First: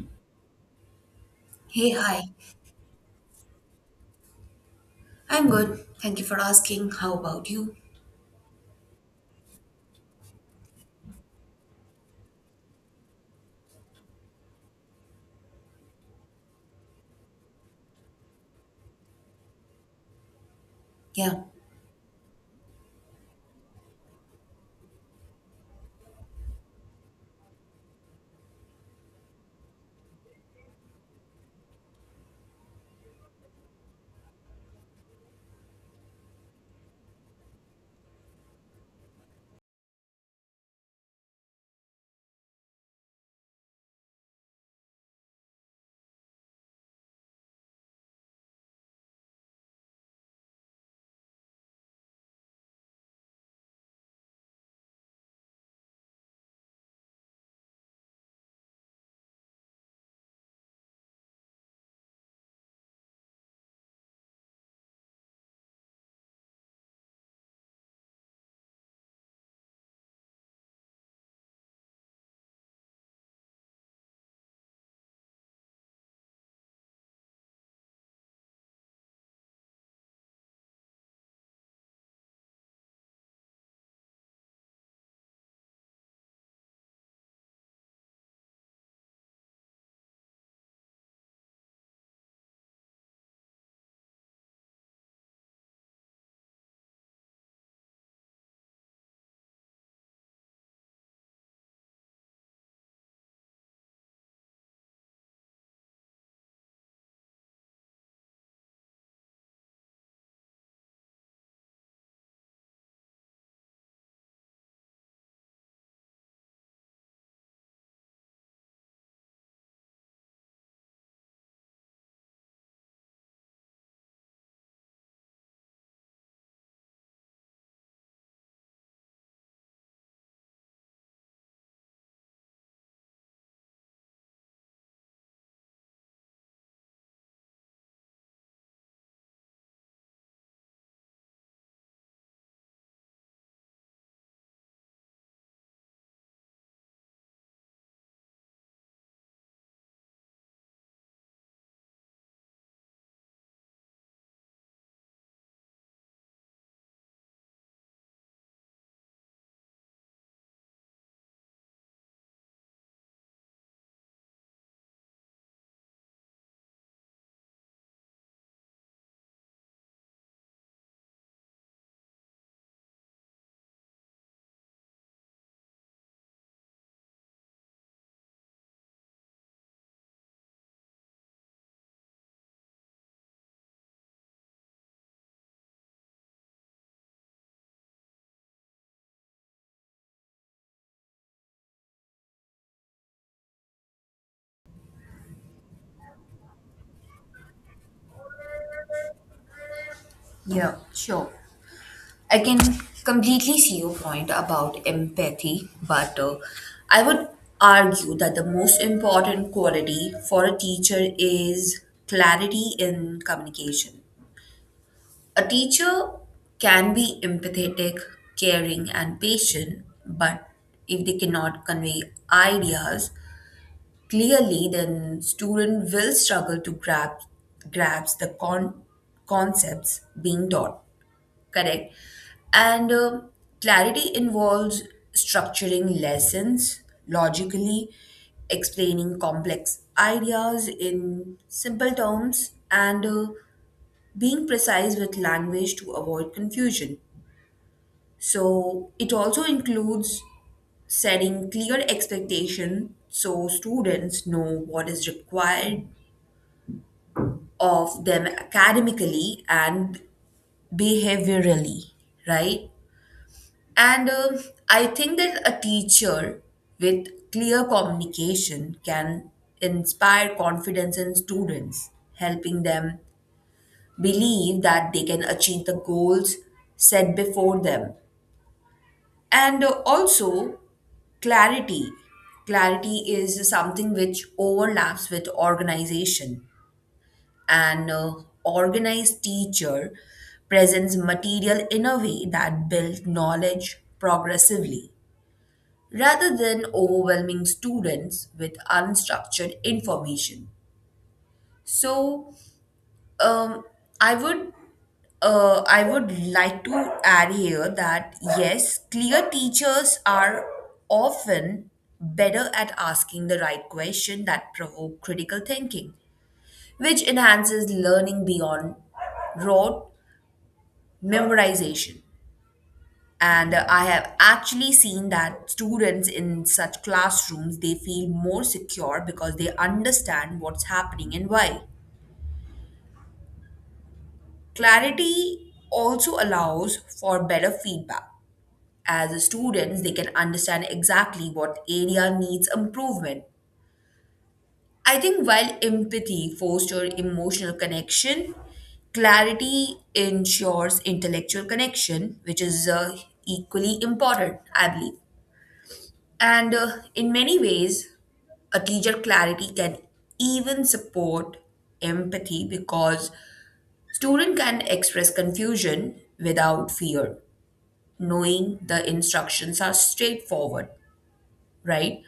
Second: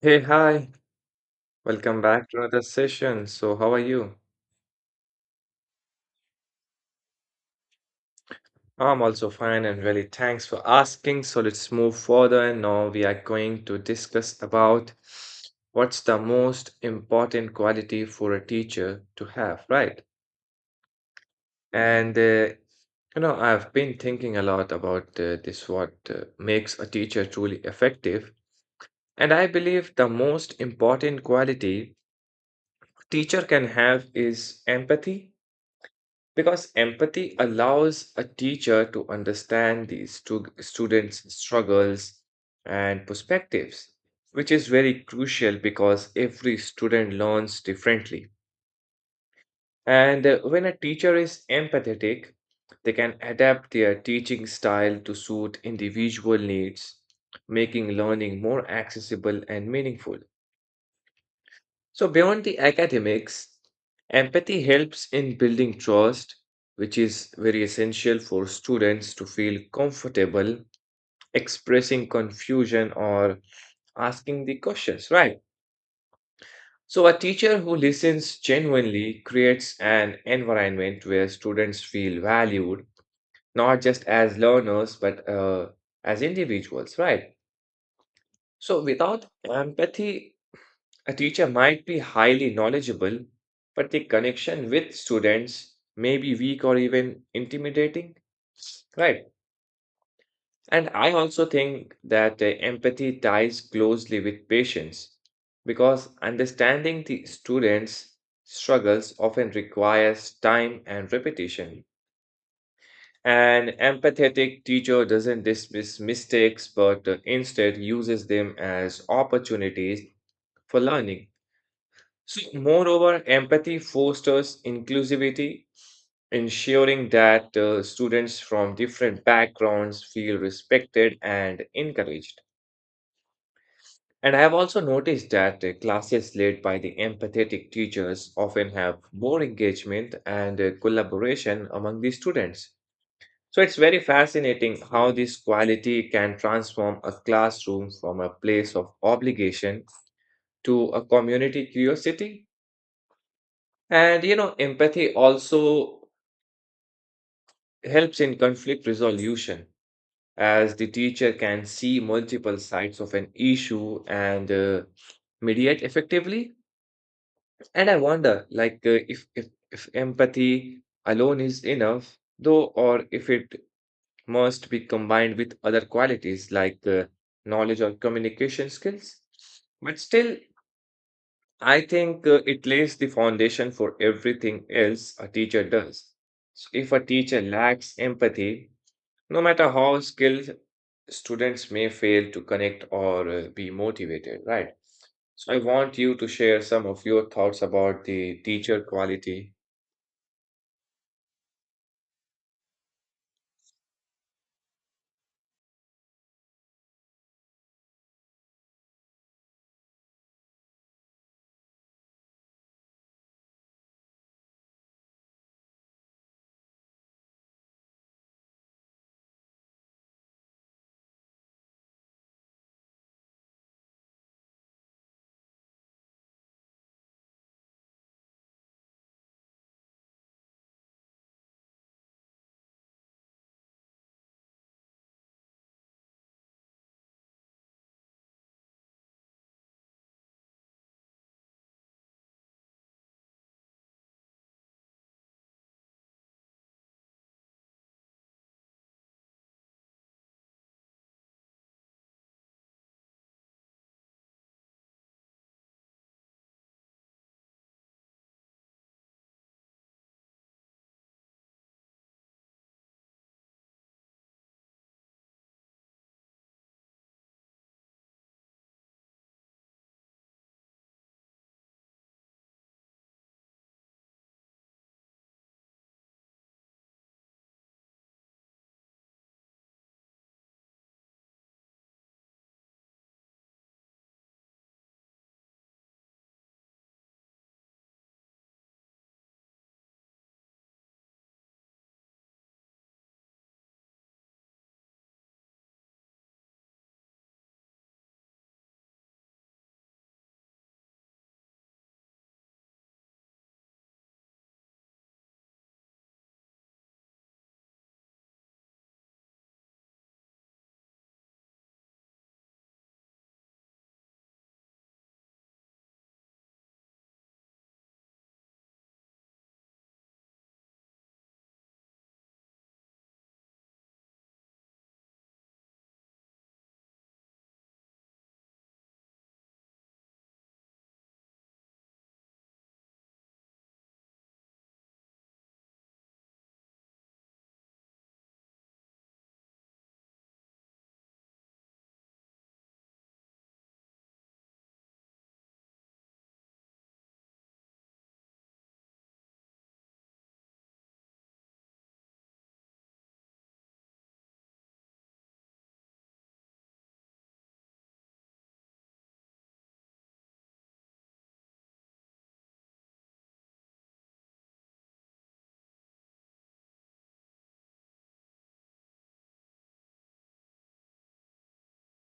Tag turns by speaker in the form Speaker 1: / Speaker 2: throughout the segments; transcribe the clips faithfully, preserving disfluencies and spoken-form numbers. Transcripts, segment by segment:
Speaker 1: Hey, hi.
Speaker 2: Hey,
Speaker 1: Welcome
Speaker 2: hi.
Speaker 1: back to another session. So, how are you?
Speaker 2: I'm good. Thank you for asking. How about you?
Speaker 1: I'm also fine and really thanks for asking. So, let's move further and now we are going to discuss about what's the most important quality for a teacher to have, right?
Speaker 2: Yeah.
Speaker 1: And uh, you know, I've been thinking a lot about uh, this what uh, makes a teacher truly effective, and I believe the most important quality a teacher can have is empathy. Because empathy allows a teacher to understand the stu- students' struggles and perspectives, which is very crucial because every student learns differently. And uh, When a teacher is empathetic, they can adapt their teaching style to suit individual needs, making learning more accessible and meaningful. So, beyond the academics, empathy helps in building trust, which is very essential for students to feel comfortable expressing confusion or asking the questions, right? So, a teacher who listens genuinely creates an environment where students feel valued, not just as learners, but uh, as individuals, right? So, without empathy, a teacher might be highly knowledgeable, but the connection with students may be weak or even intimidating. Right. And I also think that uh, empathy ties closely with patience because understanding the students' struggles often requires time and repetition. An empathetic teacher doesn't dismiss mistakes but uh, instead uses them as opportunities for learning. So, moreover, empathy fosters inclusivity, ensuring that uh, students from different backgrounds feel respected and encouraged. And I have also noticed that uh, classes led by the empathetic teachers often have more engagement and uh, collaboration among the students. So, it's very fascinating how this quality can transform a classroom from a place of obligation to a community curiosity. And you know, empathy also helps in conflict resolution as the teacher can see multiple sides of an issue and uh, mediate effectively. And I wonder like uh, if, if if empathy alone is enough though, or if it must be combined with other qualities like uh, knowledge or communication skills. But still, I think uh, it lays the foundation for everything else a teacher does. So if a teacher lacks empathy, no matter how skilled, students may fail to connect or uh, be motivated, right? So I want you to share some of your thoughts about the teacher quality.
Speaker 2: Yeah, sure. I can completely see your point about empathy, but uh, I would argue that the most important quality for a teacher is clarity in communication. A teacher can be empathetic, caring, and patient, but if they cannot convey ideas clearly, then student will struggle to grab grasp the con- concepts being taught. Correct. And um Clarity involves structuring lessons logically, explaining complex ideas in simple terms, and uh, being precise with language to avoid confusion. So it also includes setting clear expectation so students know what is required of them academically and behaviorally, right? And um I think that a teacher with clear communication can inspire confidence in students, helping them believe that they can achieve the goals set before them. And uh, also, clarity. Clarity is something which overlaps with organization. An uh, Organized teacher presents material in a way that builds knowledge progressively rather than overwhelming students with unstructured information. So, um, I would uh, I would like to add here that yes, clear teachers are often better at asking the right question that provoke critical thinking, which enhances learning beyond rote memorization. And uh, I have actually seen that students in such classrooms they feel more secure because they understand what's happening and why. Clarity also allows for better feedback, as a students they can understand exactly what area needs improvement. I think while empathy fosters emotional connection, clarity ensures intellectual connection, which is uh, equally important I believe. And uh, in many ways, a teacher clarity can even support empathy because student can express confusion without fear, knowing the instructions are straightforward, right?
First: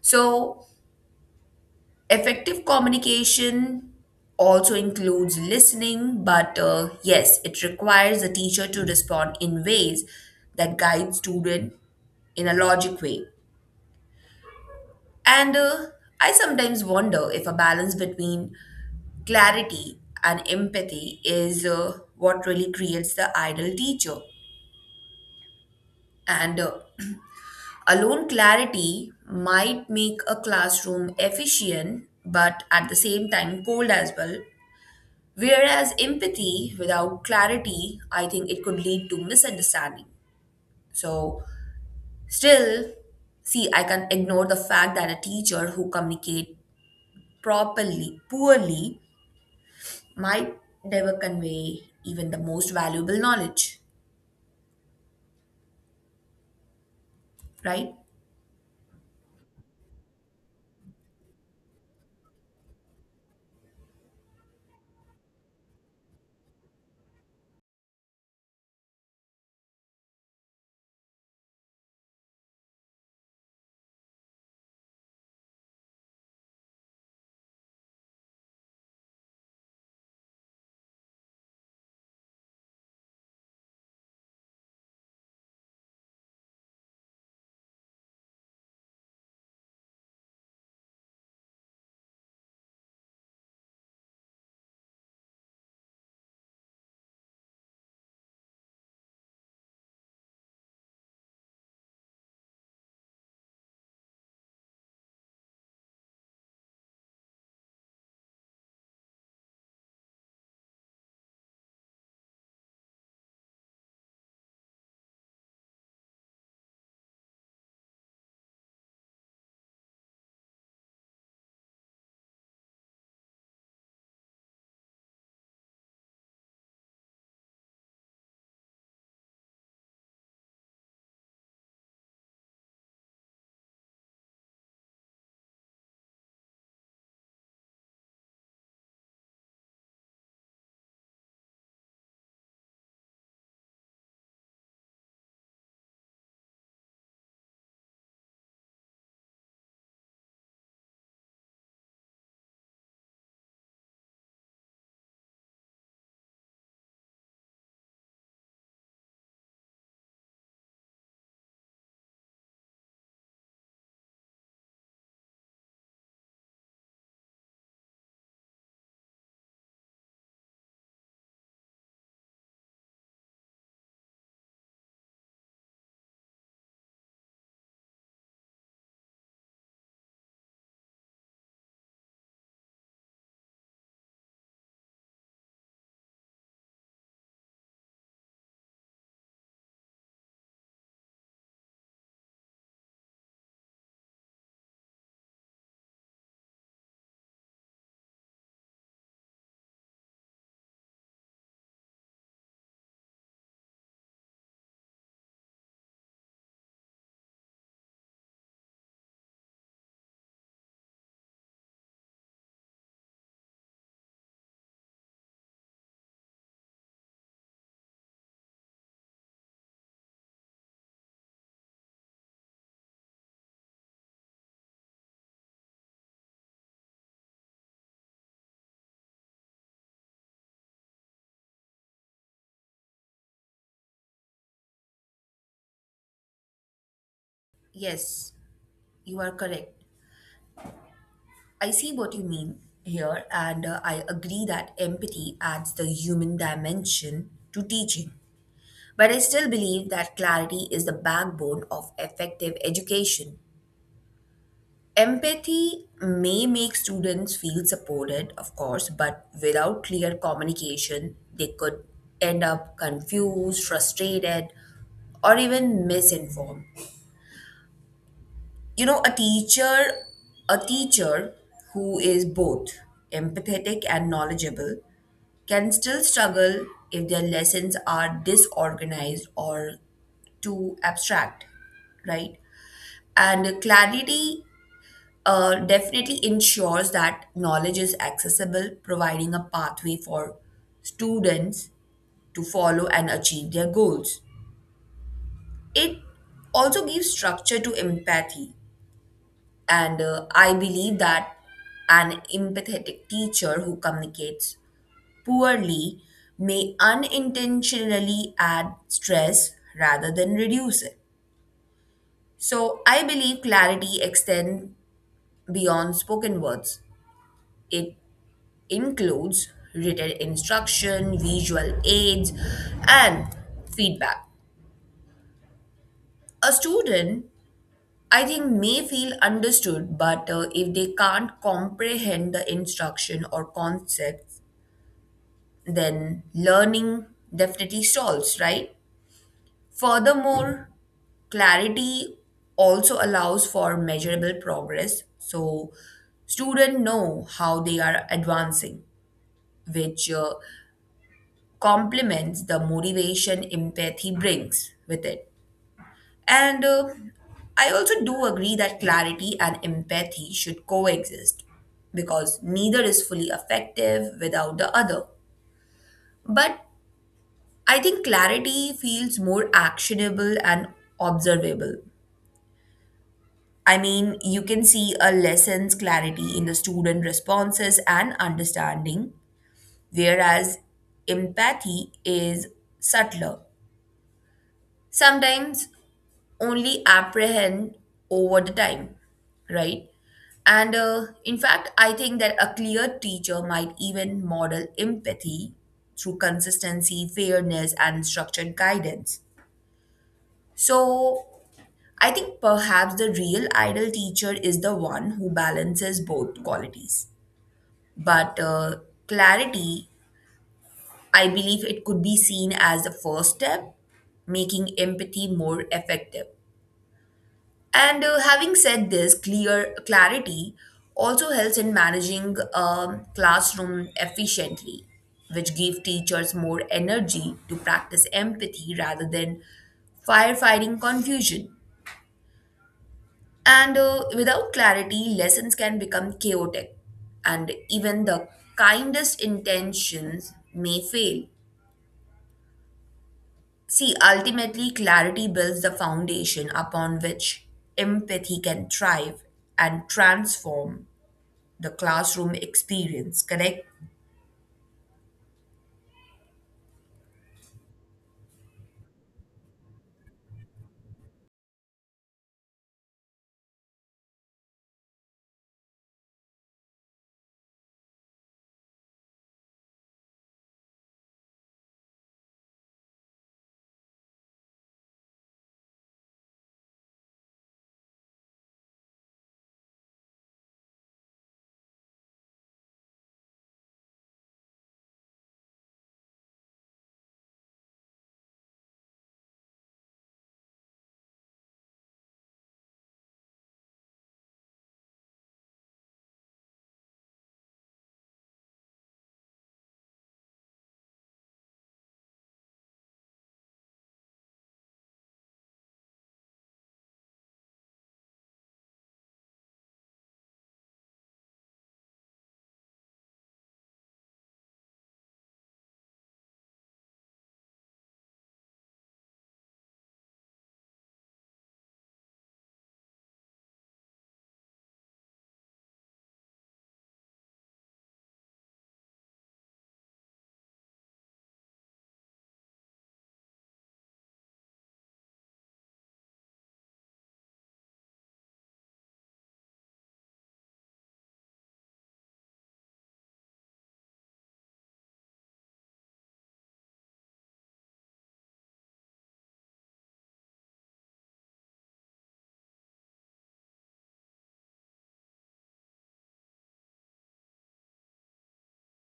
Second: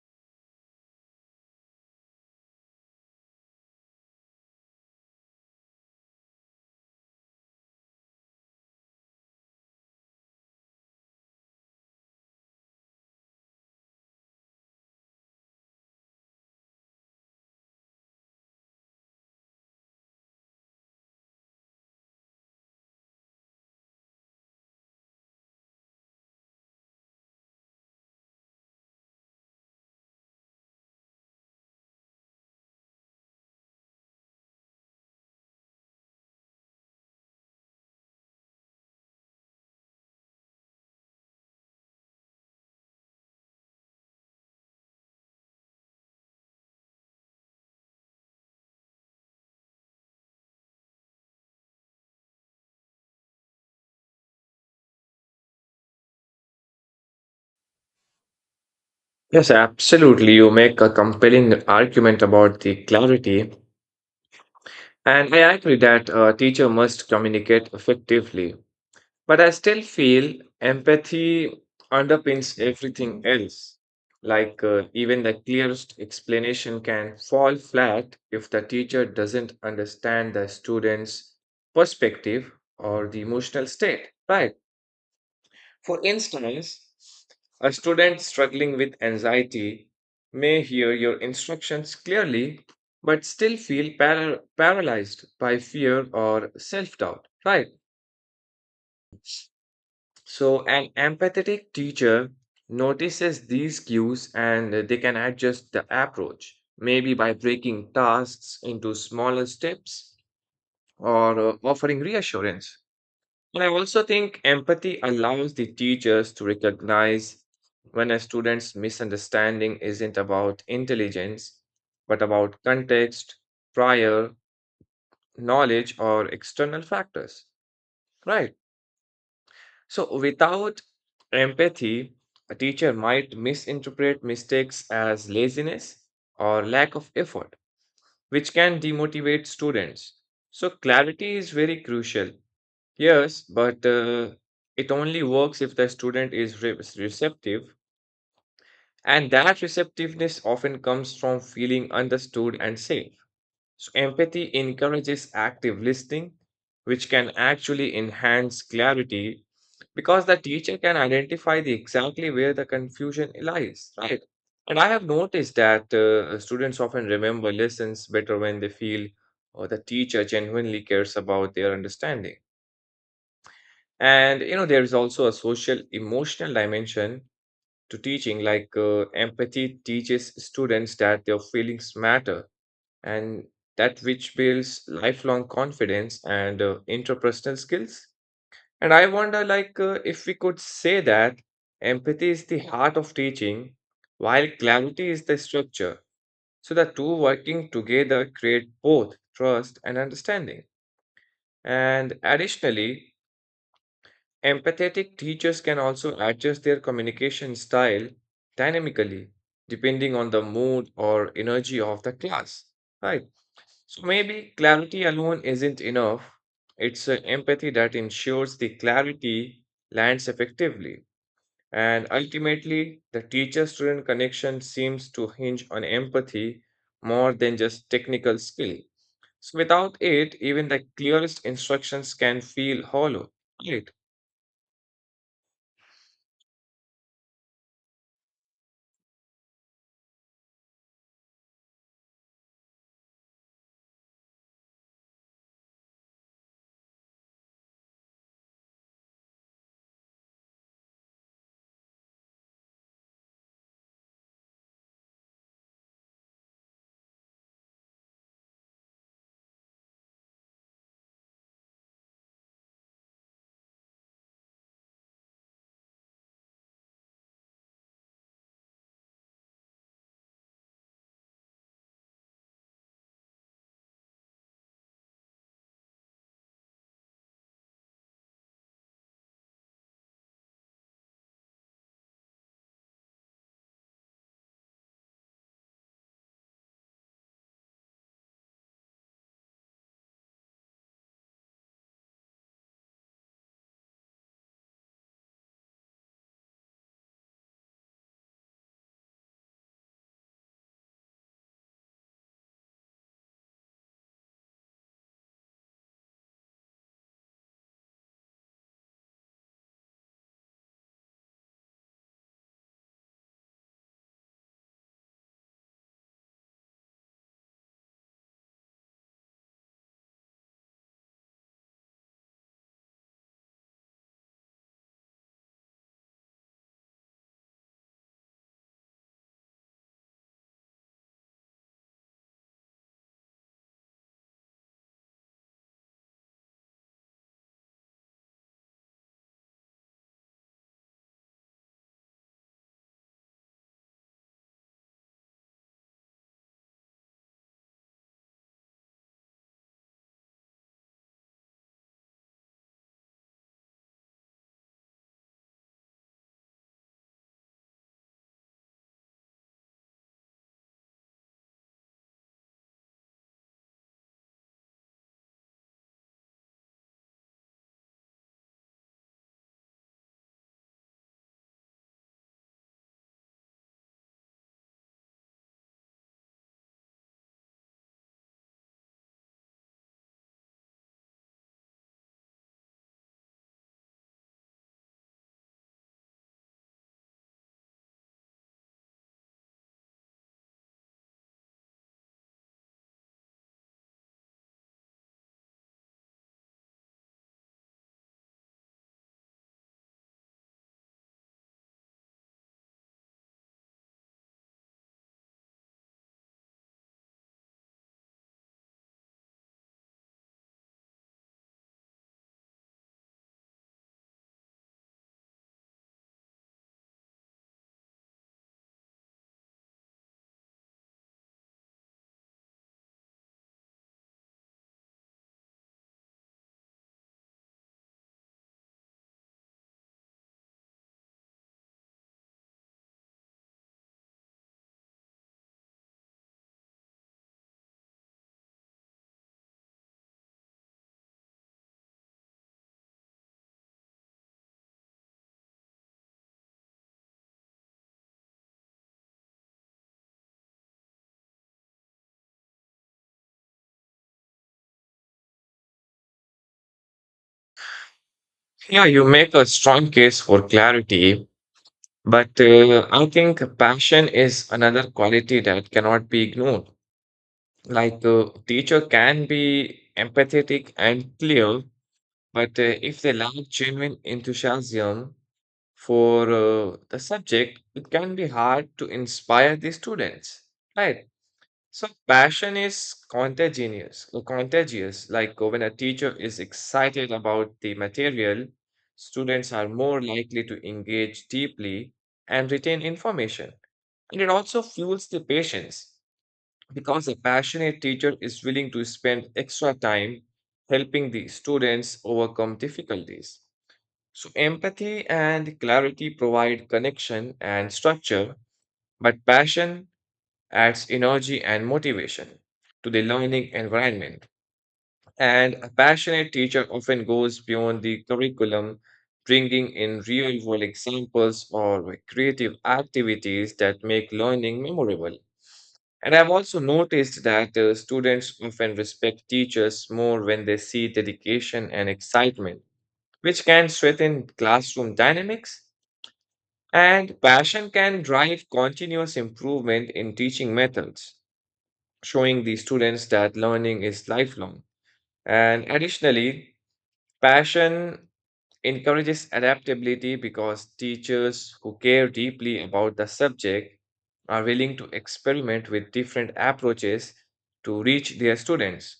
Speaker 2: So effective communication also includes listening, but uh, yes, it requires the teacher to respond in ways that guide student in a logic way. And uh, I sometimes wonder if a balance between clarity and empathy is uh, what really creates the ideal teacher. And uh, alone clarity might make a classroom efficient, but at the same time cold as well. Whereas empathy without clarity, I think it could lead to misunderstanding. So, still, see, I can ignore the fact that a teacher who communicate properly, poorly, might never convey even the most valuable knowledge, right?
Speaker 1: Yes, absolutely. You make a compelling argument about the clarity. And I agree that a teacher must communicate effectively, but I still feel empathy underpins everything else. Like, uh, even the clearest explanation can fall flat if the teacher doesn't understand the student's perspective or the emotional state, right? For instance, a student struggling with anxiety may hear your instructions clearly but still feel para- paralyzed by fear or self doubt, right? So, an empathetic teacher notices these cues and they can adjust the approach, maybe by breaking tasks into smaller steps or uh, offering reassurance. And I also think empathy allows the teachers to recognize when a student's misunderstanding isn't about intelligence, but about context, prior knowledge, or external factors, right? So, without empathy, a teacher might misinterpret mistakes as laziness or lack of effort, which can demotivate students. So, clarity is very crucial. Yes, but uh, it only works if the student is re- receptive, and that receptiveness often comes from feeling understood and safe. So empathy encourages active listening, which can actually enhance clarity because the teacher can identify the exactly where the confusion lies, right? And I have noticed that uh, students often remember lessons better when they feel or the teacher genuinely cares about their understanding. And you know, there is also a social emotional dimension to teaching, like uh, empathy teaches students that their feelings matter and that which builds lifelong confidence and uh, interpersonal skills. And I wonder, like, uh, if we could say that empathy is the heart of teaching, while clarity is the structure. So the two working together create both trust and understanding. And additionally, empathetic teachers can also adjust their communication style dynamically depending on the mood or energy of the class, right? So maybe clarity alone isn't enough. It's uh, empathy that ensures the clarity lands effectively. And ultimately, the teacher student connection seems to hinge on empathy more than just technical skill. So without it, even the clearest instructions can feel hollow, right?
Speaker 2: Yes, you are correct. I see what you mean here, and uh, I agree that empathy adds the human dimension to teaching. But I still believe that clarity is the backbone of effective education. Empathy may make students feel supported, of course, but without clear communication, they could end up confused, frustrated, or even misinformed. You know, a teacher, a teacher who is both empathetic and knowledgeable can still struggle if their lessons are disorganized or too abstract, right? And clarity uh, definitely ensures that knowledge is accessible, providing a pathway for students to follow and achieve their goals. It also gives structure to empathy, and uh, I believe that an empathetic teacher who communicates poorly may unintentionally add stress rather than reduce it. So I believe clarity extends beyond spoken words. It includes written instruction, visual aids, and feedback. A student, I think, may feel understood, but uh, if they can't comprehend the instruction or concepts, then learning definitely stalls, right? Furthermore, clarity also allows for measurable progress, so students know how they are advancing, which uh, complements the motivation empathy brings with it. And uh, I also do agree that clarity and empathy should coexist because neither is fully effective without the other. But I think clarity feels more actionable and observable. I mean, you can see a lesson's clarity in the student responses and understanding, whereas empathy is subtler. Sometimes only apprehend over the time, right? And uh, in fact, I think that a clear teacher might even model empathy through consistency, fairness, and structured guidance. So I think perhaps the real ideal teacher is the one who balances both qualities. But uh, clarity, I believe it could be seen as the first step, making empathy more effective. And uh, having said this, clear clarity also helps in managing um, classroom efficiently, which give teachers more energy to practice empathy rather than firefighting confusion. And uh, without clarity, lessons can become chaotic, and even the kindest intentions may fail. See, ultimately, clarity builds the foundation upon which empathy can thrive and transform the classroom experience, correct?
Speaker 1: Yeah, you make a strong case for clarity, but uh, I think passion is another quality that cannot be ignored. Like a teacher can be empathetic and clear, but uh, if they lack genuine enthusiasm for uh, the subject, it can be hard to inspire the students, right? So passion is contagious, uh, contagious. Like uh, when a teacher is excited about the material, students are more likely to engage deeply and retain information. And it also fuels the patience because a passionate teacher is willing to spend extra time helping the students overcome difficulties. So empathy and clarity provide connection and structure, but passion adds energy and motivation to the learning environment. And a passionate teacher often goes beyond the curriculum, bringing in real world examples or creative activities that make learning memorable. And I've also noticed that uh, students often respect teachers more when they see dedication and excitement, which can strengthen classroom dynamics. And passion can drive continuous improvement in teaching methods, showing the students that learning is lifelong. And additionally, passion encourages adaptability because teachers who care deeply about the subject are willing to experiment with different approaches to reach their students.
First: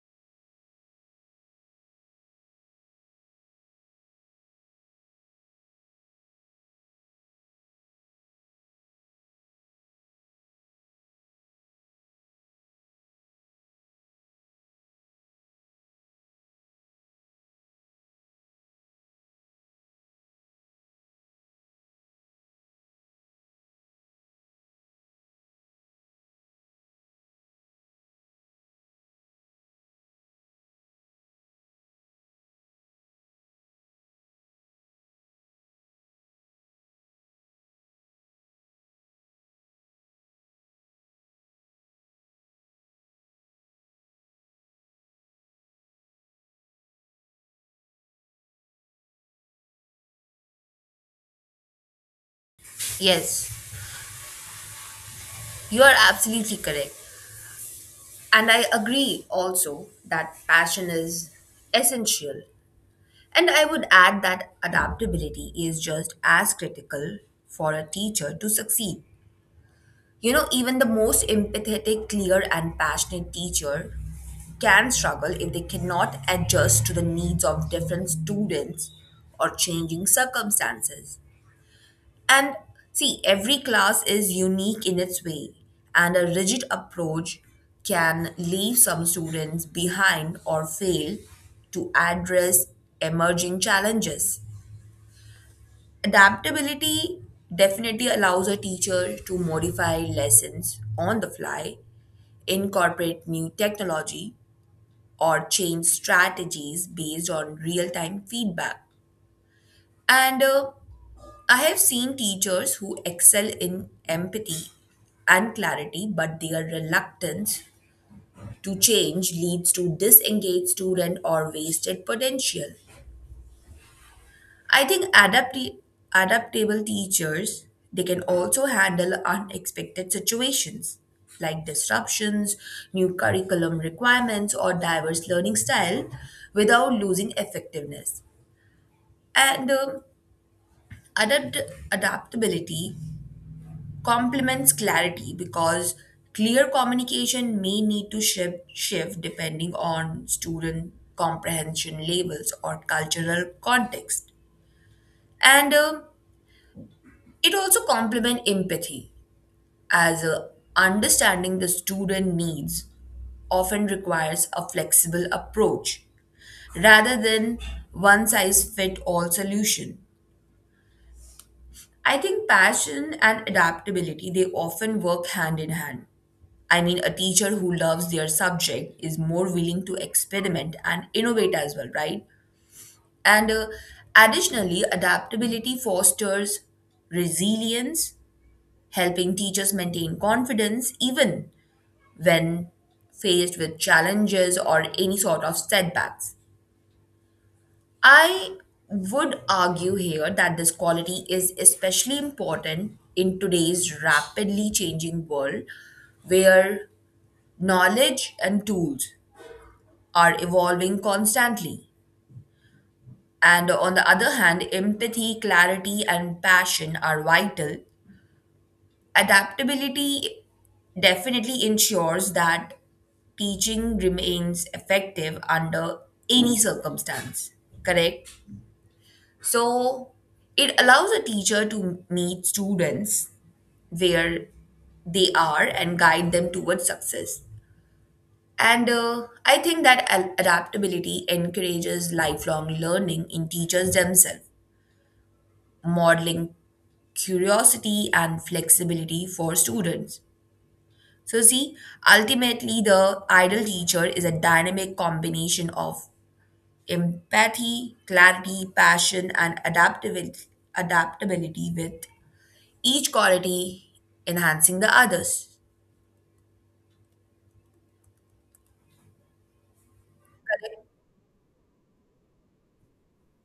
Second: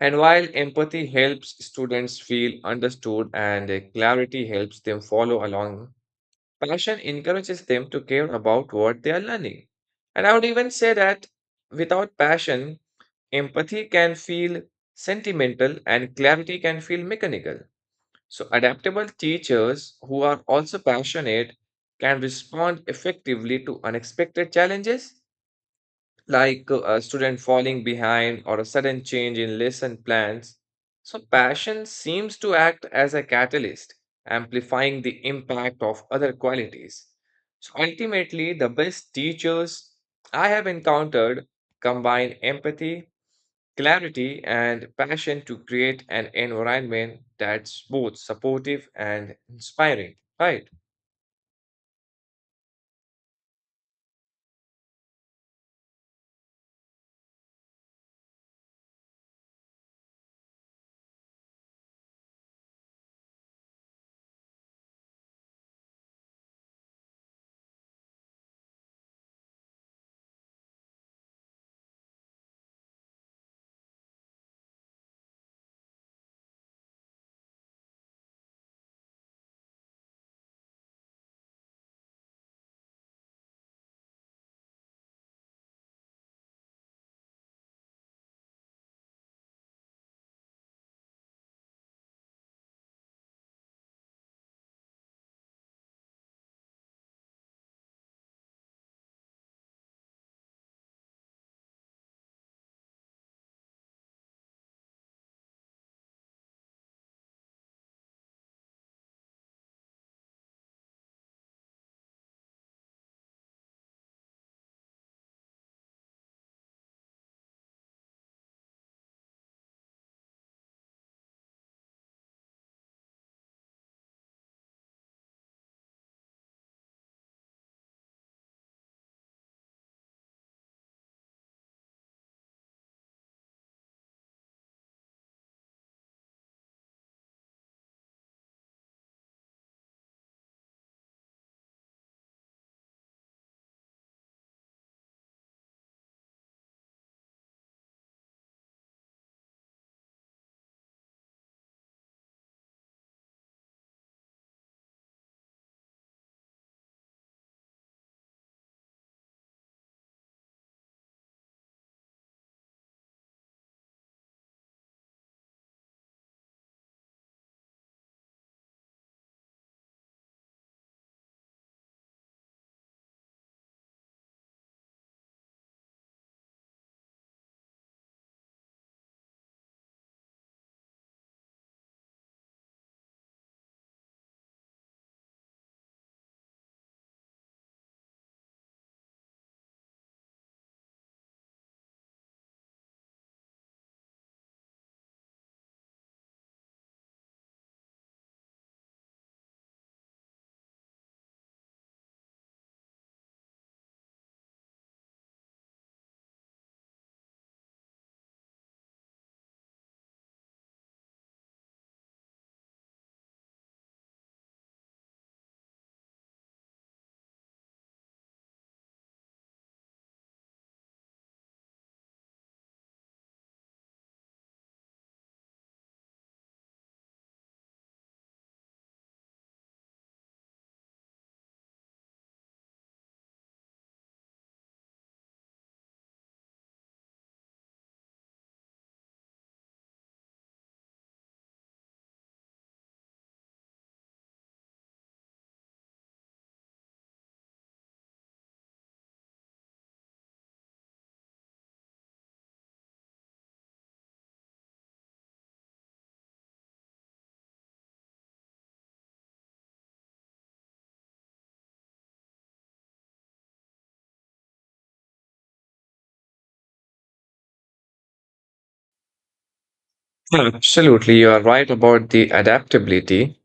Speaker 1: And while empathy helps students feel understood and uh, clarity helps them follow along, passion encourages them to care about what they are learning. And I would even say that without passion, empathy can feel sentimental and clarity can feel mechanical. So, adaptable teachers who are also passionate can respond effectively to unexpected challenges like uh, a student falling behind or a sudden change in lesson plans. So, passion seems to act as a catalyst, amplifying the impact of other qualities. So, ultimately, the best teachers I have encountered combine empathy, clarity, and passion to create an environment that's both supportive and inspiring, right?
Speaker 2: Yes, you are absolutely correct. And I agree also that passion is essential. And I would add that adaptability is just as critical for a teacher to succeed. You know, even the most empathetic, clear, and passionate teacher can struggle if they cannot adjust to the needs of different students or changing circumstances. And see, every class is unique in its way, and a rigid approach can leave some students behind or fail to address emerging challenges. Adaptability definitely allows a teacher to modify lessons on the fly, incorporate new technology, or change strategies based on real time feedback. And uh, I have seen teachers who excel in empathy and clarity, but their reluctance to change leads to disengaged student or wasted potential. I think adapti- adaptable teachers they can also handle unexpected situations like disruptions, new curriculum requirements, or diverse learning style without losing effectiveness. And um, adapt- adaptability complements clarity because clear communication may need to shift, shift depending on student comprehension levels or cultural context. And um, it also complements empathy as uh, understanding the student needs often requires a flexible approach rather than one size fit all solution. I think passion and adaptability they often work hand in hand. I mean, a teacher who loves their subject is more willing to experiment and innovate as well, right? And uh, additionally, adaptability fosters resilience, helping teachers maintain confidence even when faced with challenges or any sort of setbacks. I would argue here that this quality is especially important in today's rapidly changing world where knowledge and tools are evolving constantly. And on the other hand, empathy, clarity, and passion are vital. Adaptability definitely ensures that teaching remains effective under any circumstance, correct? So it allows a teacher to meet students where they are and guide them towards success. And uh, I think that al- adaptability encourages lifelong learning in teachers themselves, modeling curiosity and flexibility for students. So, see, ultimately, the ideal teacher is a dynamic combination of empathy, clarity, passion, and adaptability, adaptability with each quality enhancing the others.
Speaker 1: Absolutely, you are right about the adaptability.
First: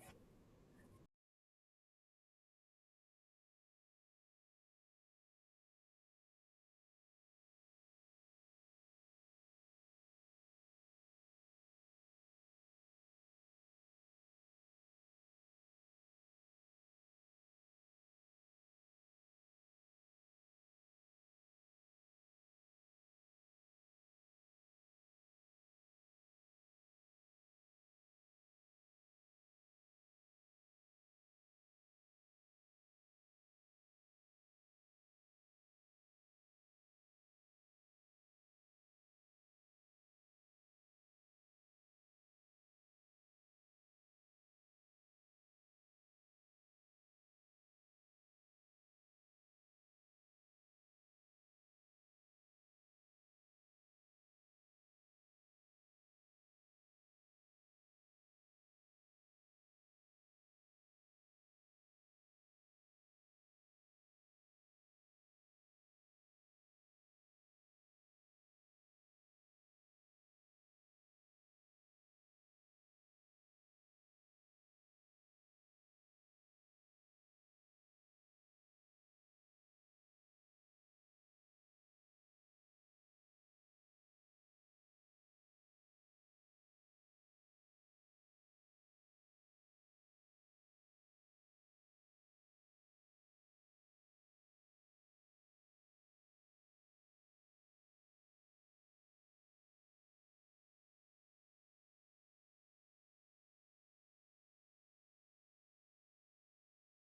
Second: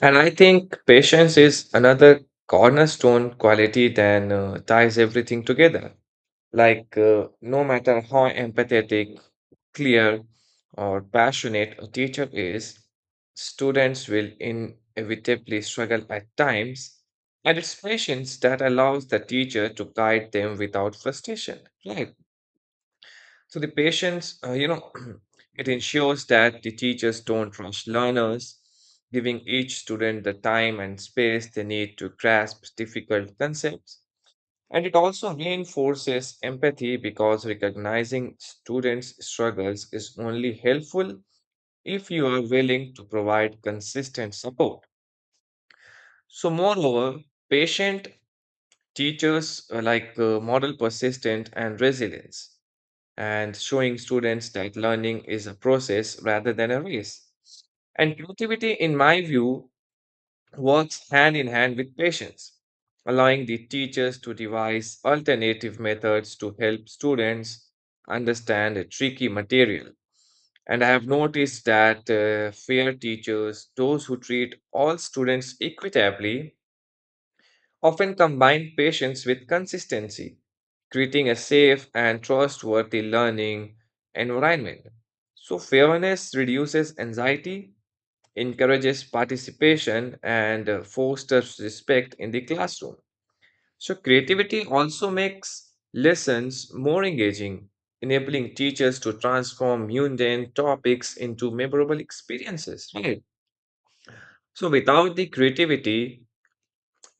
Speaker 1: And I think patience is another cornerstone quality that uh, ties everything together. Like, uh, no matter how empathetic, clear, or passionate a teacher is, students will inevitably struggle at times, and it's patience that allows the teacher to guide them without frustration, right? So the patience, uh, you know, it ensures that the teachers don't rush learners, giving each student the time and space they need to grasp difficult concepts. And it also reinforces empathy because recognizing students' struggles is only helpful if you are willing to provide consistent support. So, moreover, patient teachers uh, like uh, model persistent and resilience and showing students that learning is a process rather than a race. And creativity, in my view, works hand in hand with patience, allowing the teachers to devise alternative methods to help students understand a tricky material. And I have noticed that uh, fair teachers, those who treat all students equitably, often combine patience with consistency, creating a safe and trustworthy learning environment. So, fairness reduces anxiety, encourages participation, and uh, fosters respect in the classroom. So, creativity also makes lessons more engaging, enabling teachers to transform mundane topics into memorable experiences, right? So, without the creativity,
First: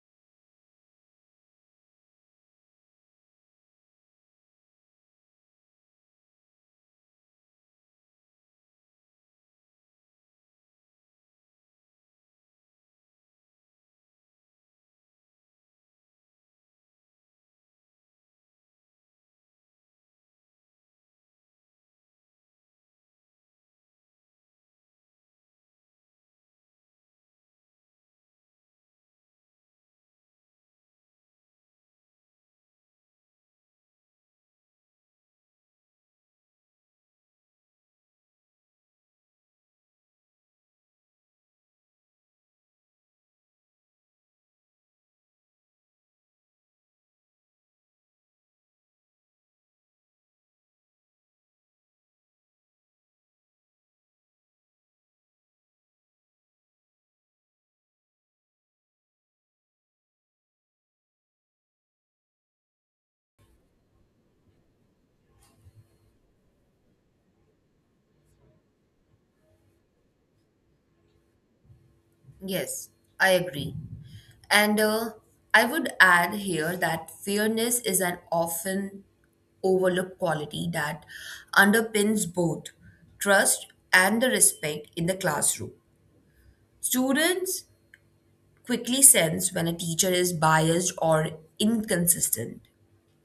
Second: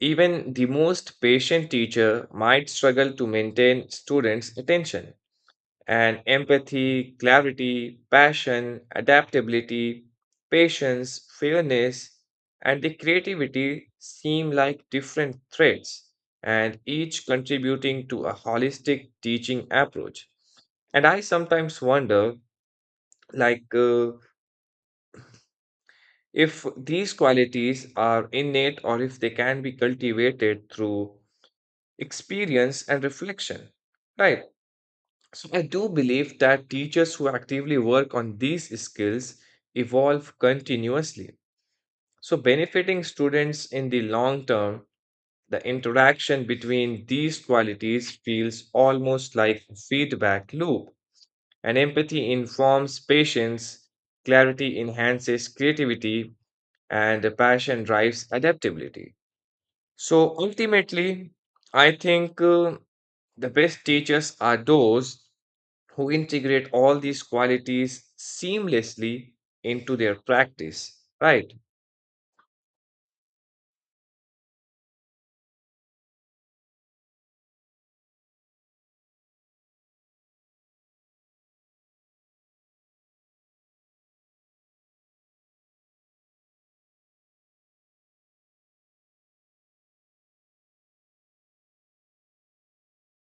Speaker 1: even the most patient teacher might struggle to maintain students' attention. And empathy, clarity, passion, adaptability, patience, fairness, and the creativity seem like different threads, and each contributing to a holistic teaching approach. And I sometimes wonder, like, uh, if these qualities are innate or if they can be cultivated through experience and reflection, right? So I do believe that teachers who actively work on these skills evolve continuously, so benefiting students in the long term. The interaction between these qualities feels almost like a feedback loop. And empathy informs patience, clarity enhances creativity, and the passion drives adaptability. So ultimately, I think uh, the best teachers are those who integrate all these qualities seamlessly into their practice, right?
Speaker 2: Yes, I agree. And uh, I would add here that fairness is an often overlooked quality that underpins both trust and the respect in the classroom. Students quickly sense when a teacher is biased or inconsistent,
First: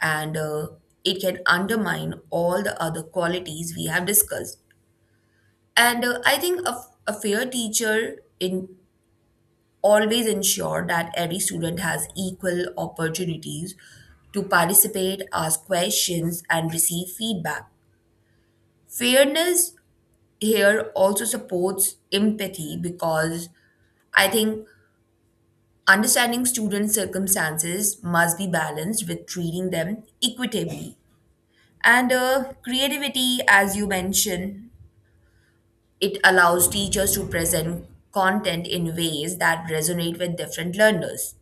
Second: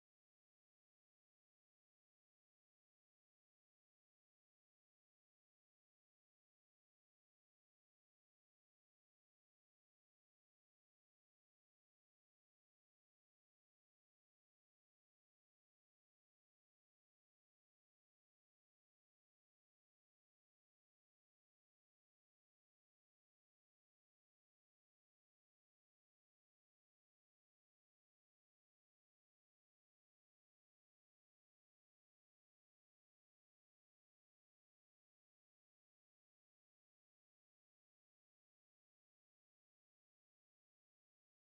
Speaker 2: and uh, it can undermine all the other qualities we have discussed. And uh, I think a, a fair teacher in always ensure that every student has equal opportunities to participate, ask questions, and receive feedback. Fairness here also supports empathy because I think understanding students' circumstances must be balanced with treating them equitably. And uh, creativity, as you mentioned, it allows teachers to present content in ways that resonate with different learners,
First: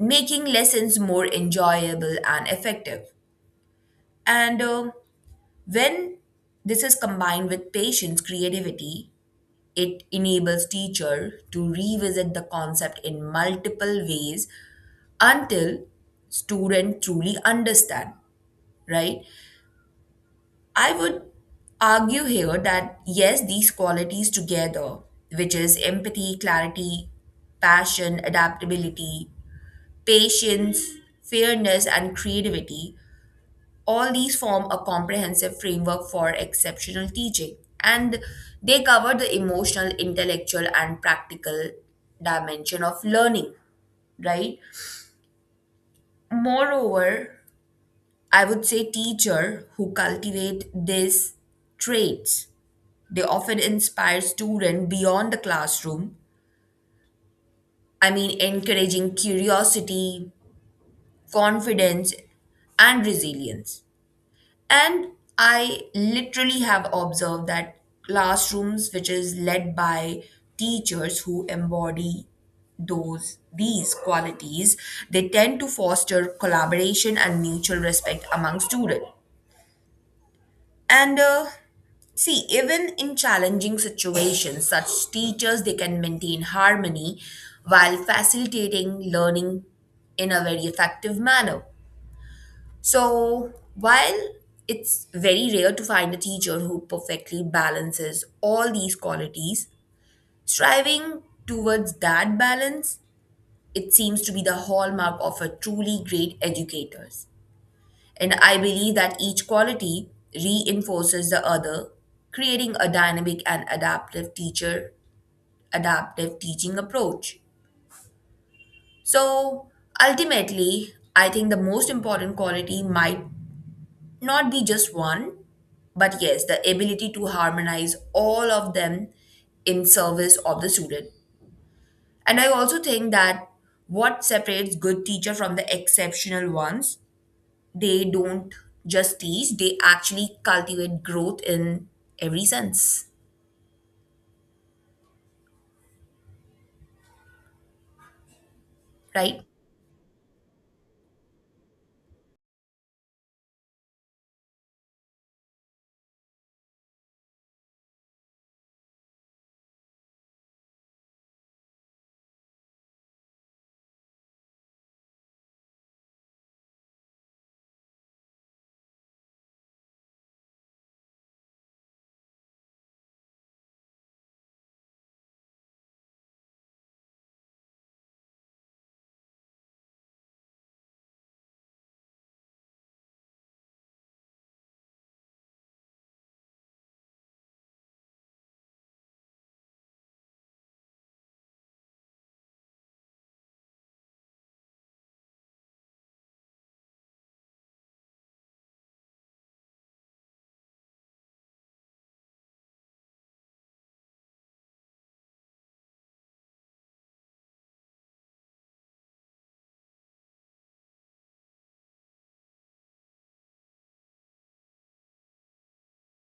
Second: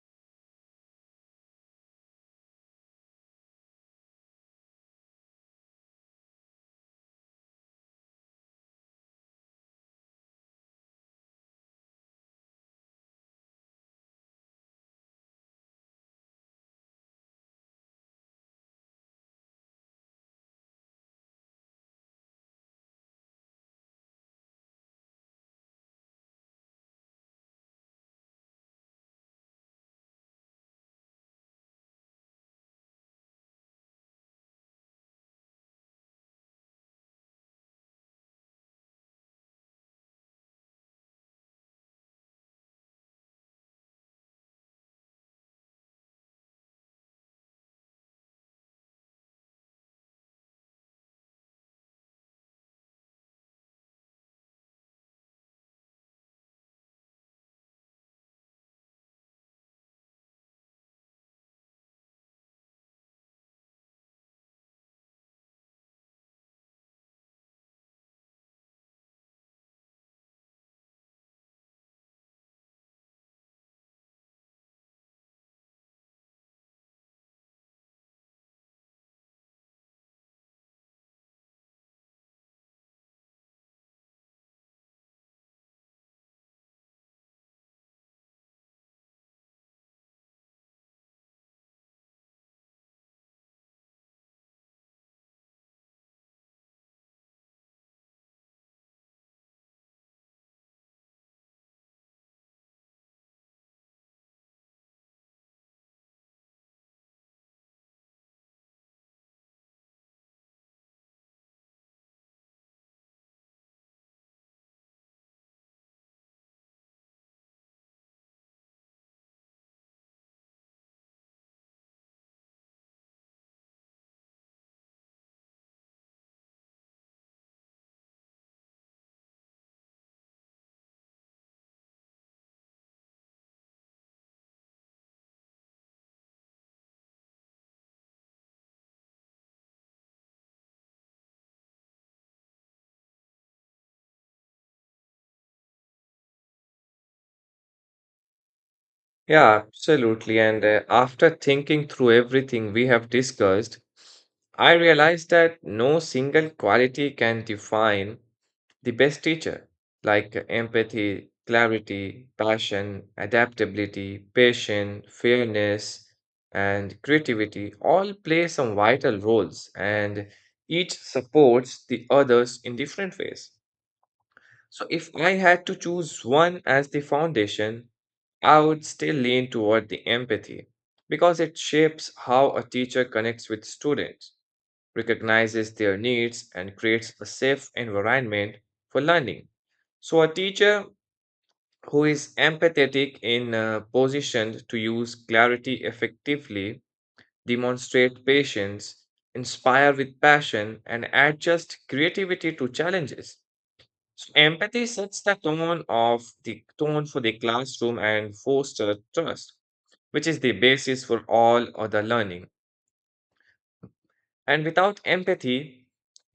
Speaker 2: making lessons more enjoyable and effective. And uh, when this is combined with patience, creativity, it enables teacher to revisit the concept in multiple ways until student truly understand, right? I would argue here that yes, these qualities together, which is empathy, clarity, passion, adaptability, patience, fairness, and creativity, all these form a comprehensive framework for exceptional teaching, and they cover the emotional intellectual and practical dimension of learning, right? Moreover, I would say teacher who cultivate these traits they often inspire student beyond the classroom. I mean, encouraging curiosity, confidence, and resilience. And I literally have observed that classrooms which is led by teachers who embody those these qualities they tend to foster collaboration and mutual respect among students. And uh, see, even in challenging situations such teachers they can maintain harmony while facilitating learning in a very effective manner. So, while it's very rare to find a teacher who perfectly balances all these qualities, striving towards that balance, it seems to be the hallmark of a truly great educators. And I believe that each quality reinforces the other, creating a dynamic and adaptive teacher, adaptive teaching approach. So ultimately, I think the most important quality might not be just one, but yes, the ability to harmonize all of them in service of the student. And I also think that what separates good teacher from the exceptional ones, they don't just teach, they actually cultivate growth in every sense, right?
Speaker 1: Yeah, absolutely. And uh, after thinking through everything we have discussed, I realized that no single quality can define the best teacher, like uh, empathy, clarity, passion, adaptability, patience, fairness, and creativity all play some vital roles and each supports the others in different ways. So if I had to choose one as the foundation, I would still lean toward the empathy because it shapes how a teacher connects with students, recognizes their needs, and creates a safe environment for learning. So, a teacher who is empathetic in a position to use clarity effectively, demonstrate patience, inspire with passion, and adjust creativity to challenges. So empathy sets the tone of the tone for the classroom and fosters trust, which is the basis for all other learning. And without empathy,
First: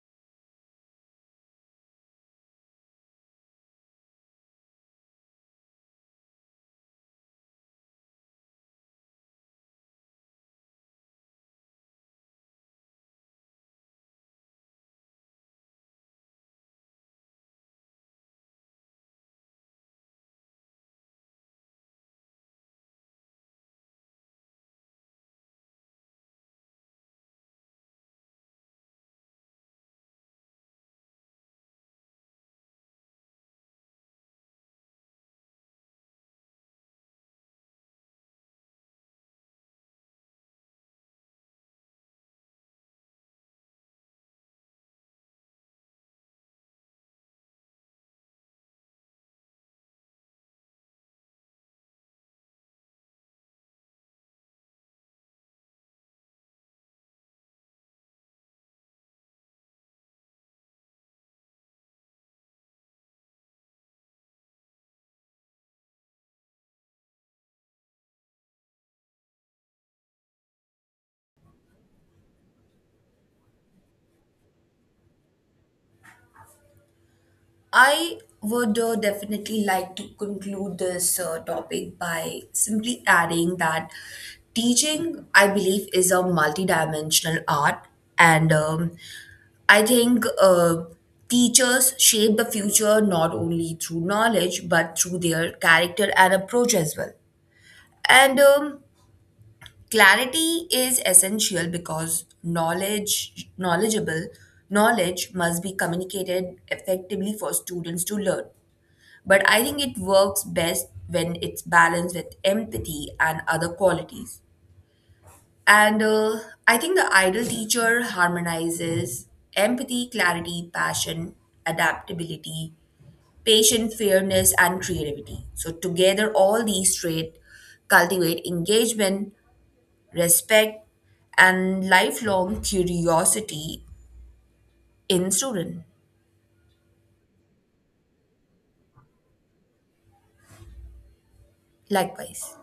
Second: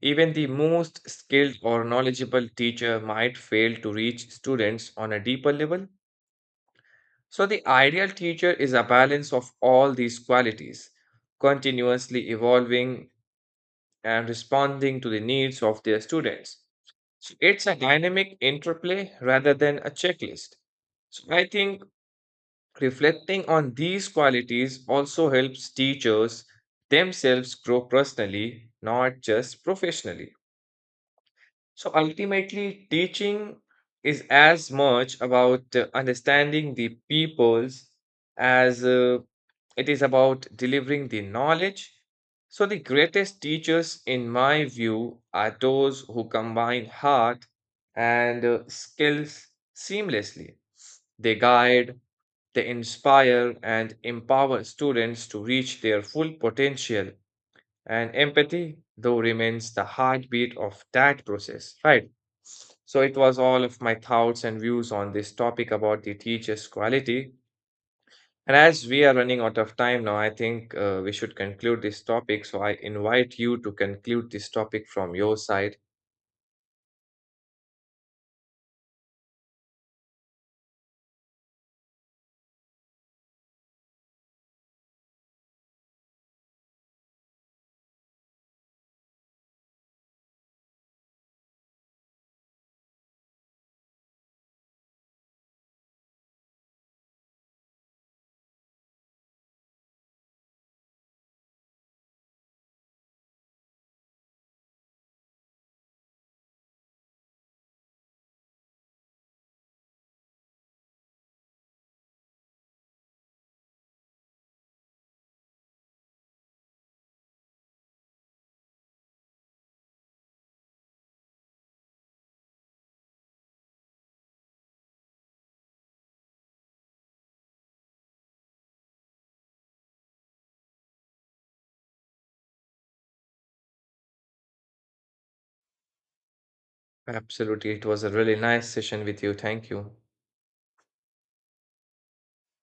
Speaker 1: even the most skilled or knowledgeable teacher might fail to reach students on a deeper level. So the ideal teacher is a balance of all these qualities, continuously evolving and responding to the needs of their students. So it's a dynamic interplay rather than a checklist. So I think reflecting on these qualities also helps teachers themselves grow personally, not just professionally. So ultimately, teaching is as much about uh, understanding the peoples as uh, it is about delivering the knowledge. So, the greatest teachers, in my view, are those who combine heart and uh, skills seamlessly. They guide, they inspire and empower students to reach their full potential, and empathy, though, remains the heartbeat of that process, right? So, it was all of my thoughts and views on this topic about the teacher's quality. And as we are running out of time now, I think uh, we should conclude this topic. So, I invite you to conclude this topic from your side.
Speaker 2: I would uh, definitely like to conclude this uh, topic by simply adding that teaching, I believe, is a multidimensional art, and um, I think uh, teachers shape the future not only through knowledge but through their character and approach as well. And um, clarity is essential because knowledge, knowledgeable knowledge must be communicated effectively for students to learn. But I think it works best when it's balanced with empathy and other qualities. And uh, I think the ideal teacher harmonizes empathy, clarity, passion, adaptability, patience, fairness, and creativity. So, together, all these traits cultivate engagement, respect, and lifelong curiosity in students.
Speaker 1: Absolutely. It was a really nice session with you. Thank you.
Speaker 2: Likewise.